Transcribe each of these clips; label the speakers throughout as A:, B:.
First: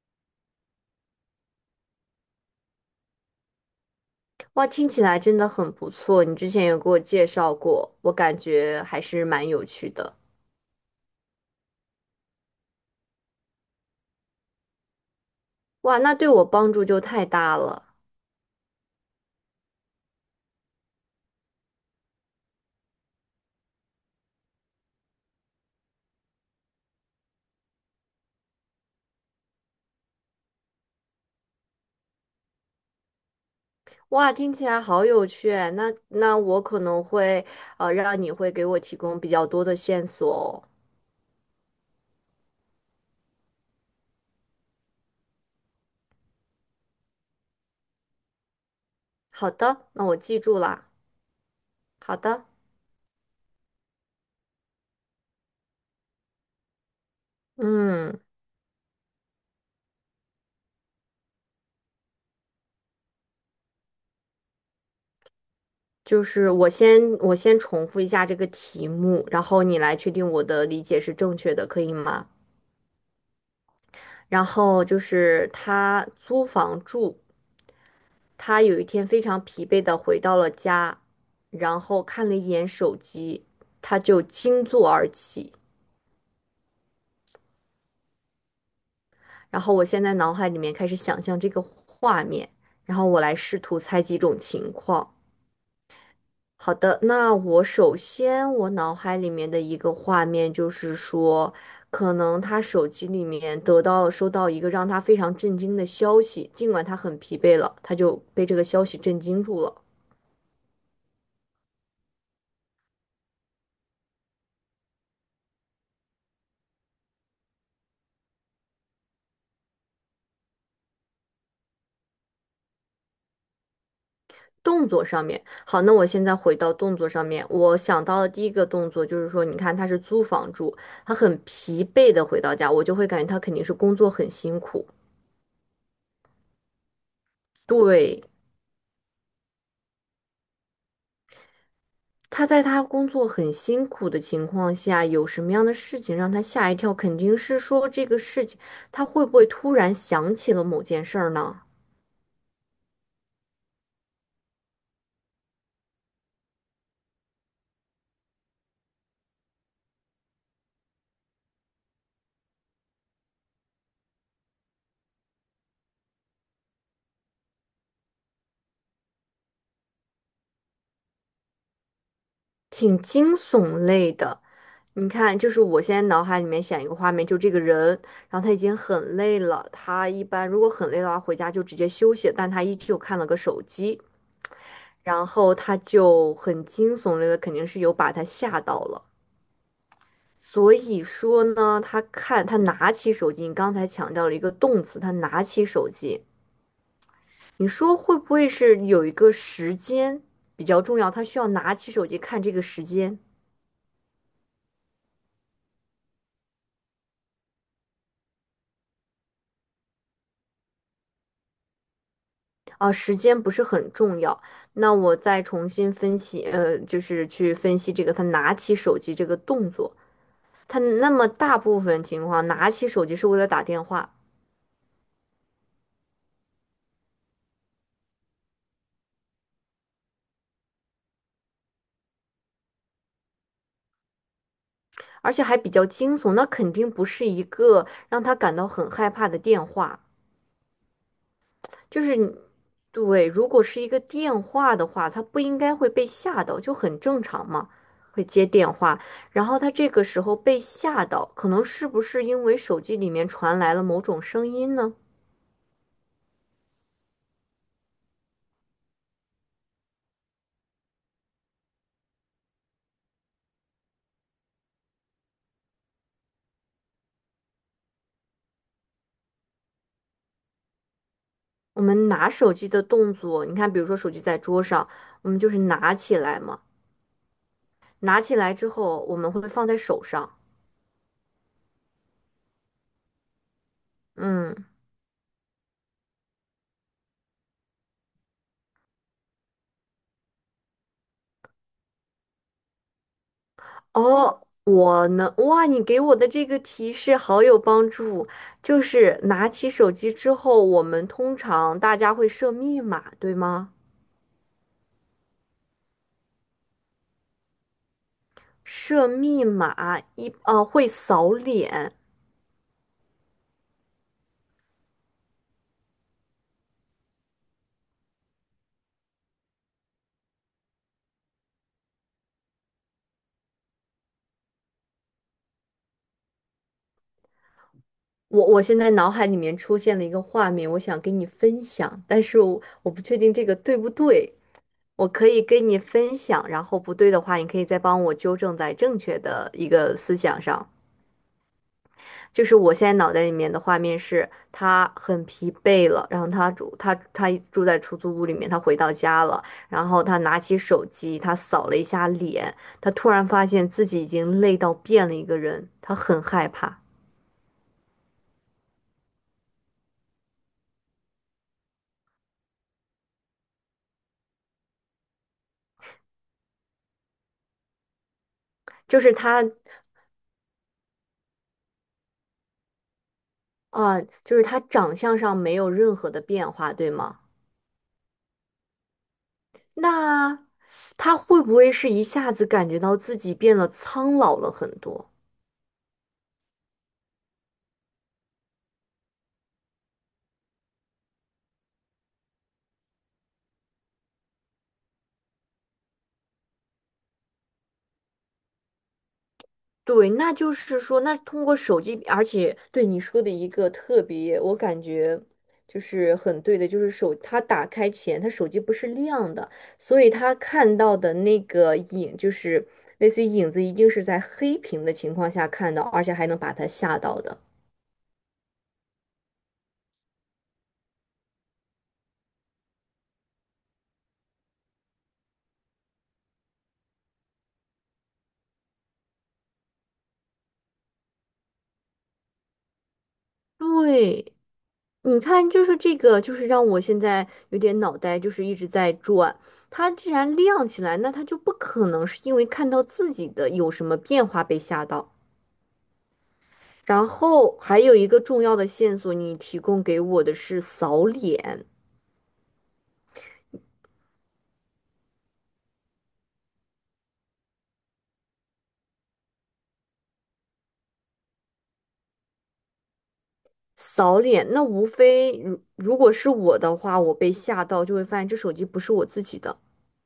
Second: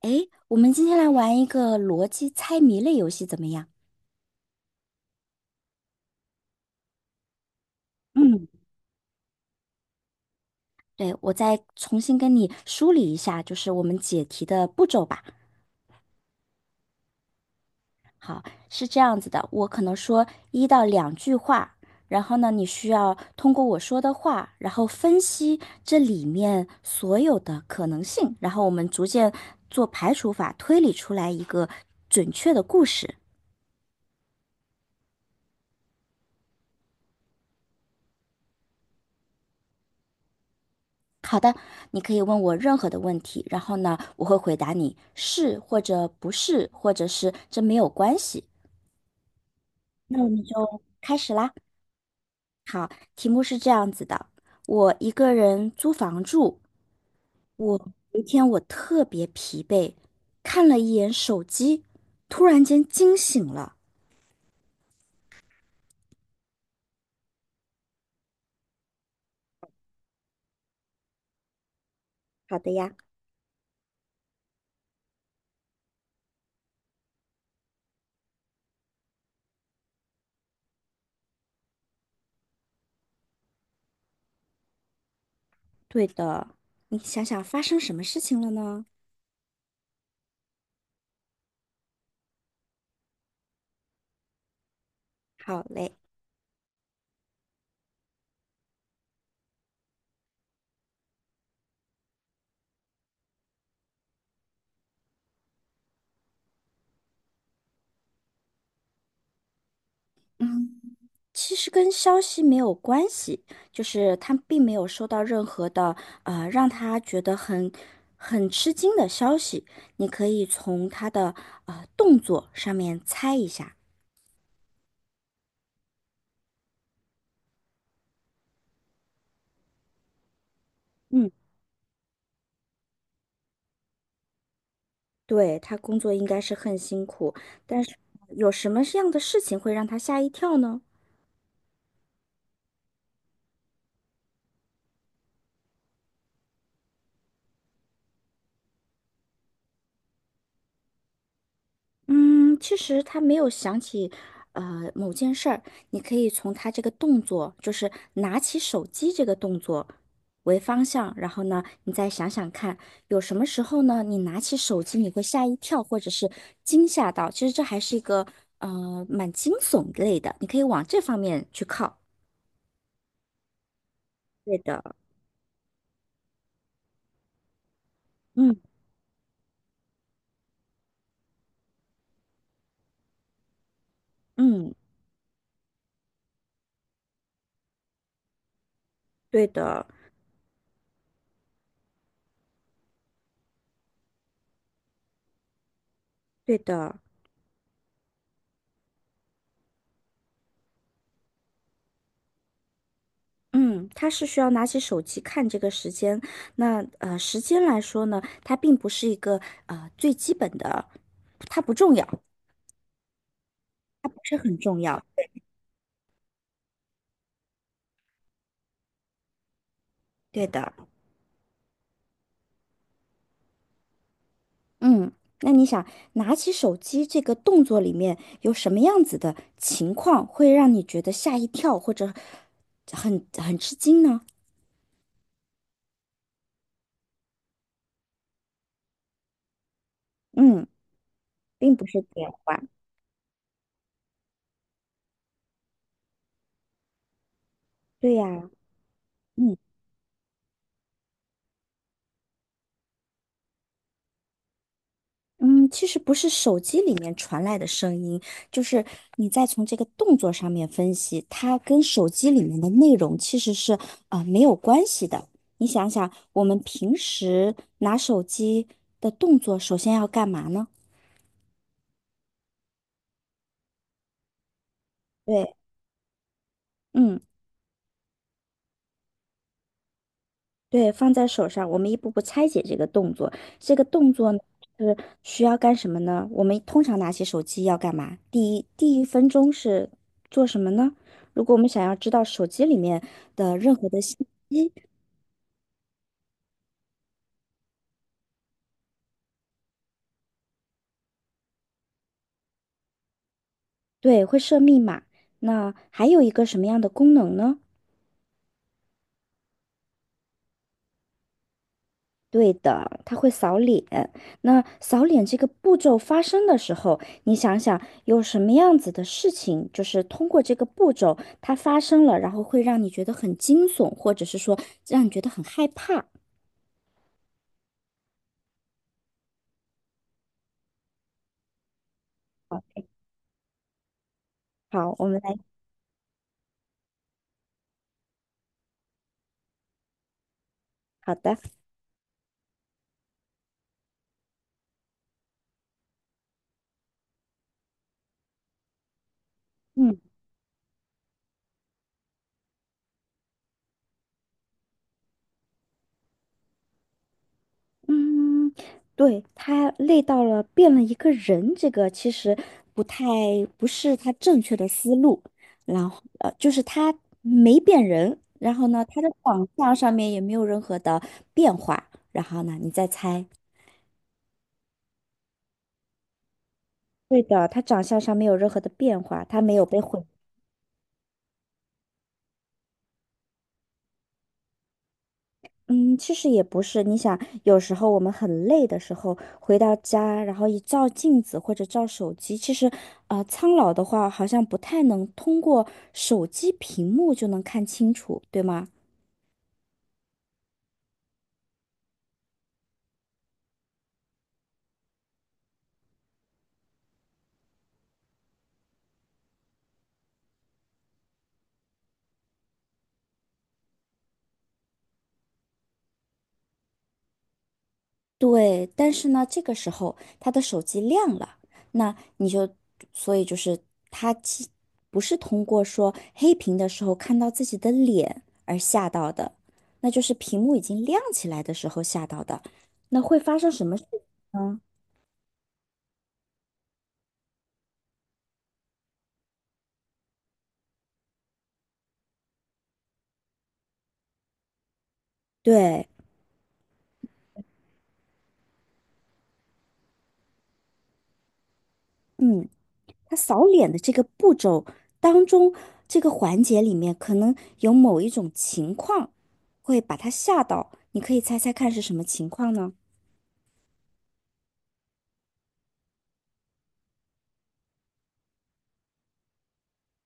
A: 诶，我们今天来玩一个逻辑猜谜类游戏，怎么样？
B: 哇，听起来真的很不错。你之前有给我介绍过，我感
A: 嗯。
B: 觉还是蛮有趣的。
A: 对，我再重新跟你梳理一下，就是我们解题的步骤吧。
B: 哇，那对我帮助就太大了。
A: 好，是这样子的，我可能说1到2句话，然后呢，你需要通过我说的话，然后分析这里面所有的可能性，然后我们逐渐做排除法，推理出来一个准确的故事。
B: 哇，听起来好有趣哎那那我可能会让你会给我提供比较多的线索哦。
A: 好的，你可以问我任何的问题，然后呢，我会回答你是或者不是，或者是这没有关系。
B: 好的，那我
A: 那我
B: 记
A: 们
B: 住
A: 就
B: 啦。
A: 开始啦。
B: 好的，
A: 好，题目是这样子的：我一个人租房住，我有
B: 嗯，
A: 一天我特别疲惫，看了一眼手机，突然间惊醒了。
B: 就是我先重复一下这个题目，然后你来确定我的理解是正确的，可以吗？
A: 好的呀。
B: 然后就是他租房住。他有一天非常疲惫的回到了家，然后看了一眼手机，他就惊坐而起。
A: 对的，你想想发生什么事情了呢？
B: 然后我现在脑海里面开始想象这个画面，然后我来试图猜几种情况。
A: 好嘞。
B: 好的，那我首先我脑海里面的一个画面就是说，可能他手机里面得到收到一个让他非常震惊的消息，尽管他很疲惫了，他就被这个消息震惊住了。
A: 嗯。其实跟消息没有关系，就是他并没有收到任何的让他觉得很吃惊的消息。你可以从他的动作上面猜一下。
B: 动作上面，好，那我现在回到动作上面，我想到的第一个动作就是说，你看他是租房住，他
A: 嗯。
B: 很疲惫的回到家，我就会感觉他肯定是工作很辛苦。
A: 对，他工作应该是很辛苦，但是
B: 对，
A: 有什么样的事情会让他吓一跳呢？
B: 他在他工作很辛苦的情况下，有什么样的事情让他吓一跳？肯定是说这个事情，他会不会突然想起了某件事儿呢？
A: 嗯，其实他没有想起，某件事儿，你可以从他这个动作，就是拿起手机这个动作为方向，然后呢，你再想想看，有什么时候呢，你拿起手机你会吓一跳，或者是惊吓到，其实这还是一个蛮惊悚类的，你可以往这方面去靠。
B: 挺惊悚类的。
A: 对的。
B: 你看，就是我现在脑海里面想一个画面，就这个人，然后他
A: 嗯，
B: 已经很累了，他一般如果很累的话，回家就直接休息，但他依旧看了个手机，
A: 嗯。
B: 然后他就很惊悚类的，肯定是有把他吓到了。
A: 对的。
B: 所以说呢，他看他拿起手机，你刚才强调了一个动词，他拿起手机，
A: 对的。
B: 你说会不会是有一个时间比较重要，他需要拿起手机看这个时间？
A: 嗯，他是需要拿起手机看这个时间。那时间来说呢，它并不是一个最基本的，它不重要。
B: 啊，时间不是很重要。那我再重新分析，就是去分析这个他拿起手机这个动作。
A: 对的。
B: 他那么大部分情况拿起手机是为了打电话，
A: 嗯。那你想拿起手机这个动作里面有什么样子的情况会让你觉得吓一跳或者很吃惊呢？
B: 而且还比较惊悚，那肯定不是一个让他感到很害怕的电话。
A: 嗯，并不
B: 就
A: 是
B: 是
A: 电
B: 你
A: 话。
B: 对，如果是一个电话的话，他不应该会被吓到，就很正常嘛，
A: 对
B: 会接
A: 呀。
B: 电话。然
A: 嗯。
B: 后他这个时候被吓到，可能是不是因为手机里面传来了某种声音呢？
A: 嗯，其实不是手机里面传来的声音，就是你再从这个动作上面分析，它跟手机里面的内容其实是没有关系的。你想想，我们平时拿手机的动作，首先要干嘛呢？
B: 我们拿手机的动作，你看，比如说手机在桌上，我们就
A: 对。
B: 是拿起来嘛，
A: 嗯。
B: 拿起来之后，我们会放在手上。
A: 对，放在手上，我们一步步拆解这个动作。这个动作呢
B: 嗯，
A: 是需要干什么呢？我们通常拿起手机要干嘛？第一分钟是做什么呢？如果我们想要知道手机里面的任何的信
B: 哦，
A: 息，
B: 我能，哇，你给我的这个提示好有帮助，就是拿起手机之后，我们通常大家会设密码，对吗？
A: 对，会设密码。那还有一个什么样的功能呢？
B: 设密码一，会扫脸。
A: 对的，他会扫脸。那扫脸这个步骤发生的时候，你想想有什么样子的事情，就是通过这个步骤它发生了，然后会让你觉得很惊悚，或者是说让你觉得很害怕。
B: 我现在脑海里面出现了一个画面，我想跟你分享，但是我不确定这个对不对。
A: 好，我
B: 我
A: 们
B: 可
A: 来。
B: 以跟你分享，然后不对的话，你可以再帮我纠正在正确的一个思想上。
A: 好的。
B: 就是我现在脑袋里面的画面是，他很疲惫了，然后他住在出租屋里面，他回到家了，然
A: 嗯。
B: 后他拿起手机，他扫了一下脸，他突然发现自己已经累到变了一个人，他很害怕，
A: 嗯，对，他累到了，变了一个人，这个其实不太不是他正确的思路。然后就是他没变人，然后呢，
B: 就
A: 他的
B: 是他
A: 长相上面也没有任何的变化。然后呢，你再猜。
B: 啊、就是他长相上没有任何的变化，对吗？
A: 对的，他长相上没有任何的变化，他没有被毁。
B: 那他会不会是一下子感觉到自己变得苍老了很多？
A: 嗯，其实也不是。你想，有时候我们很累的时候，回到家，然后一照镜子或者照手机，其实，苍老的话好像不太能通过手机屏幕就能看清楚，对吗？
B: 对，那就是说，那通过手机，而且对你说的一个特别，我感觉就是很对的，就是手，他打开前，他手机不是亮的，所以他看到的那个影，就是类似于影子，一定是在黑屏的情况下看到，而且还能把他吓到的。
A: 对，但是呢，这个时候他的手机亮了，那你就，所以就是他不是通过说黑屏的时候看到自己的脸而吓到的，那就是屏幕已经亮起来的时候吓到的。那会发生什么事
B: 对。
A: 呢？
B: 你看，就是这个，就是让我现在有点脑袋就是一直在转。它既然亮起来，那它就不可能是因为看到自己的有什么变化被吓到。
A: 对，
B: 然后还有一个重要的线索，你提供给我的是扫脸，
A: 嗯，他扫脸的这个步骤当中，这个环节里面可能有某一种情况会把他吓到，你可以猜猜看是什么情况呢？
B: 扫脸。那无非如果是我的话，我被吓到就会发现这手机不是我自己的，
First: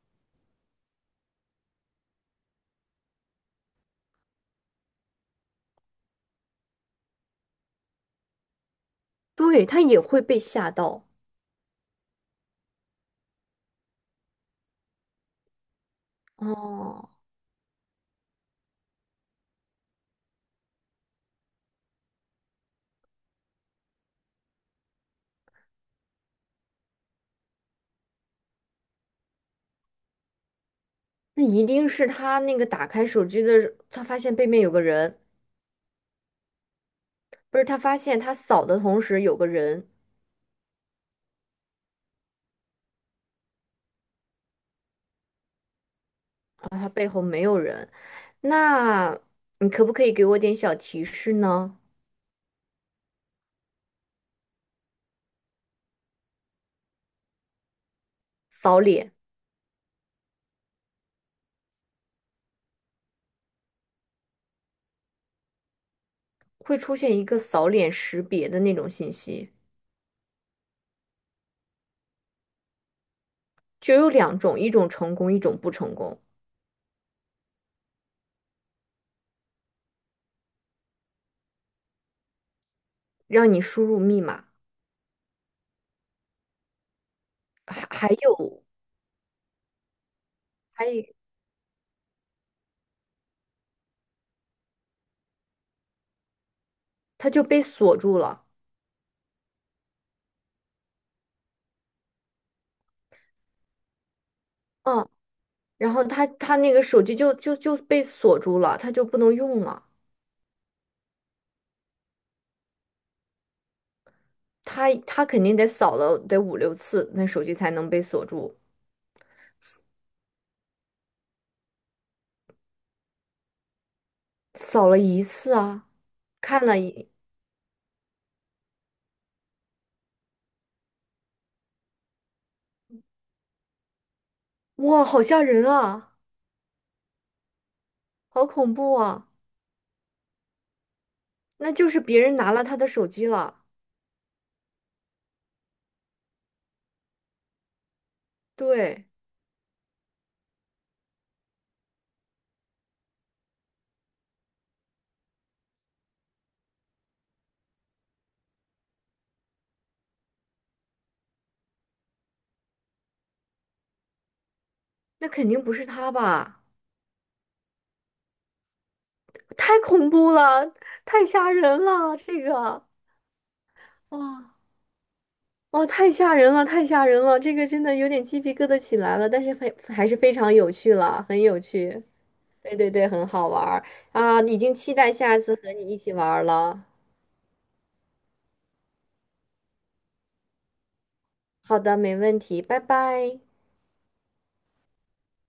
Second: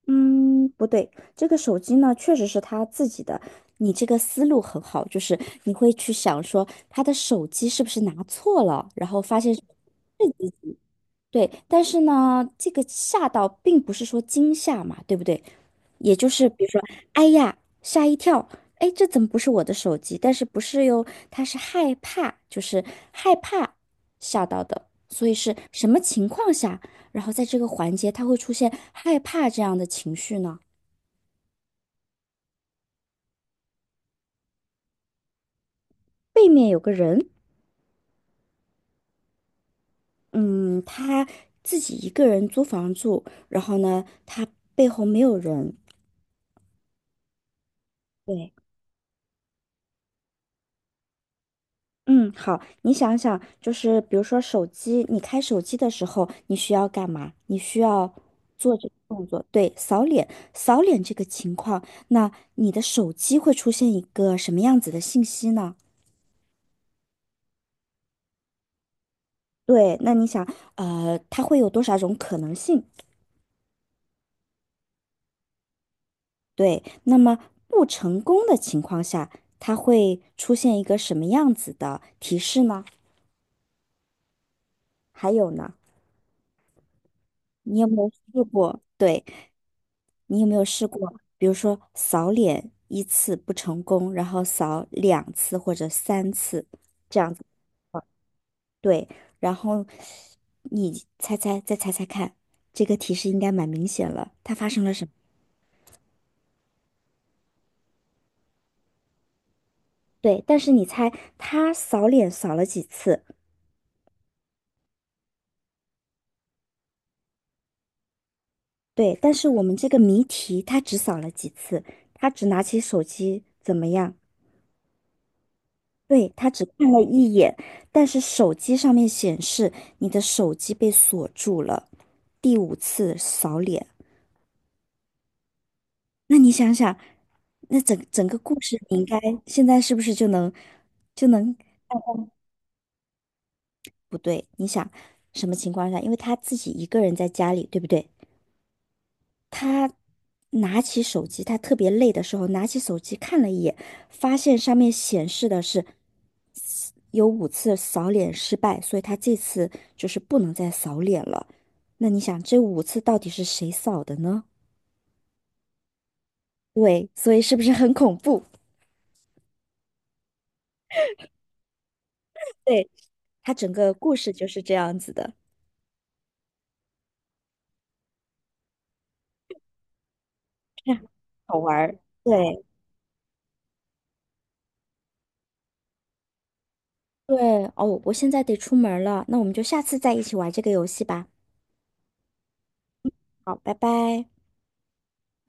A: 嗯，不对，这个手机呢确实是他自己的。你这个思路很好，就是你会去想说他的手机是不是拿错了，然后发现是
B: 对，它也会
A: 自
B: 被
A: 己。
B: 吓到。
A: 对，但是呢，这个吓到并不是说惊吓嘛，对不对？也就是比如说，
B: 哦，
A: 哎呀，吓一跳，哎，这怎么不是我的手机？但是不是哟，他是害怕，就是害怕吓到的，所以是什么情况下，然后在这个环节他会出现害怕这样的情绪呢？
B: 那一定是他那个打开手机的，他发现背面有个人。
A: 背面有个人，
B: 不是他发现他扫的同时有个人
A: 嗯，他自己一个人租房住，然后呢，他背后没有人。
B: 啊，他背后没有人，
A: 对。
B: 那你可不可以给我点小提示呢？
A: 嗯，好，你想想，就是比如说手机，你开手机的时候，你需要干嘛？你需要做
B: 扫
A: 这个
B: 脸
A: 动作，对，扫脸，扫脸这个情况，那你的手机会出现一个什么样子的信息呢？
B: 会出现一个扫脸识别的那种信息，
A: 对，那你想，它会有多少种可能性？
B: 就有两种，一种成功，一种不成功，
A: 对，那么不成功的情况下，它会出现一个什么样子的提示呢？
B: 让你输入密码，
A: 还有呢，你
B: 还
A: 有没有
B: 还
A: 试
B: 有
A: 过？对。你有没有试
B: 还有
A: 过，比如说扫脸1次不成功，然后扫2次或者3次，这
B: 他
A: 样
B: 就
A: 子，
B: 被锁住了，
A: 对，然后你猜猜，再猜猜看，这个提示应该蛮明显了，它发生了什
B: 嗯，
A: 么？
B: 然后他那个手机就被锁住了，他就不能用了，
A: 对，但是你猜他扫脸扫了几次？
B: 他肯定得扫了得5 6次，那手机才能被锁住。
A: 对，但是我们这个谜题他只扫了几次，他只拿起手机怎么样？
B: 扫了一次啊，
A: 对，他只
B: 看了
A: 看了
B: 一，
A: 一眼，但是手机上面显示你的手机被锁住了，第5次扫脸。
B: 哇，好吓人啊，
A: 那你想想，那整个
B: 好
A: 故
B: 恐
A: 事，
B: 怖
A: 你应该
B: 啊！
A: 现在是不是就能。
B: 那就是别人拿了他的手机了，
A: 不对？你想什么情况下？因为他自己一个人在家里，对不对？
B: 对，
A: 他拿起手机，他特别累的时候，拿起手机看了一眼，发现上面显示的是有五次扫脸失败，所以他这次就是不能再扫脸了。那你想，这五次到底是谁扫的呢？
B: 那肯定不是他吧？
A: 对，所以是不是很恐怖？
B: 太恐怖了，太吓人了，这个，
A: 对，他整个故事
B: 哇，
A: 就是这样子的，
B: 哇，太吓人了，太吓人了，这个真的有点鸡皮疙瘩起来了，但是非还是非常有
A: 这
B: 趣
A: 样
B: 了，很
A: 好
B: 有
A: 玩儿。
B: 趣，
A: 对
B: 对对对，很好玩儿啊，已经期待下次和你一起玩儿了。
A: 对，哦，我现在得出门了，那我们就下次再一起玩这个游戏吧。
B: 好的，没问题，拜拜。
A: 好，拜拜。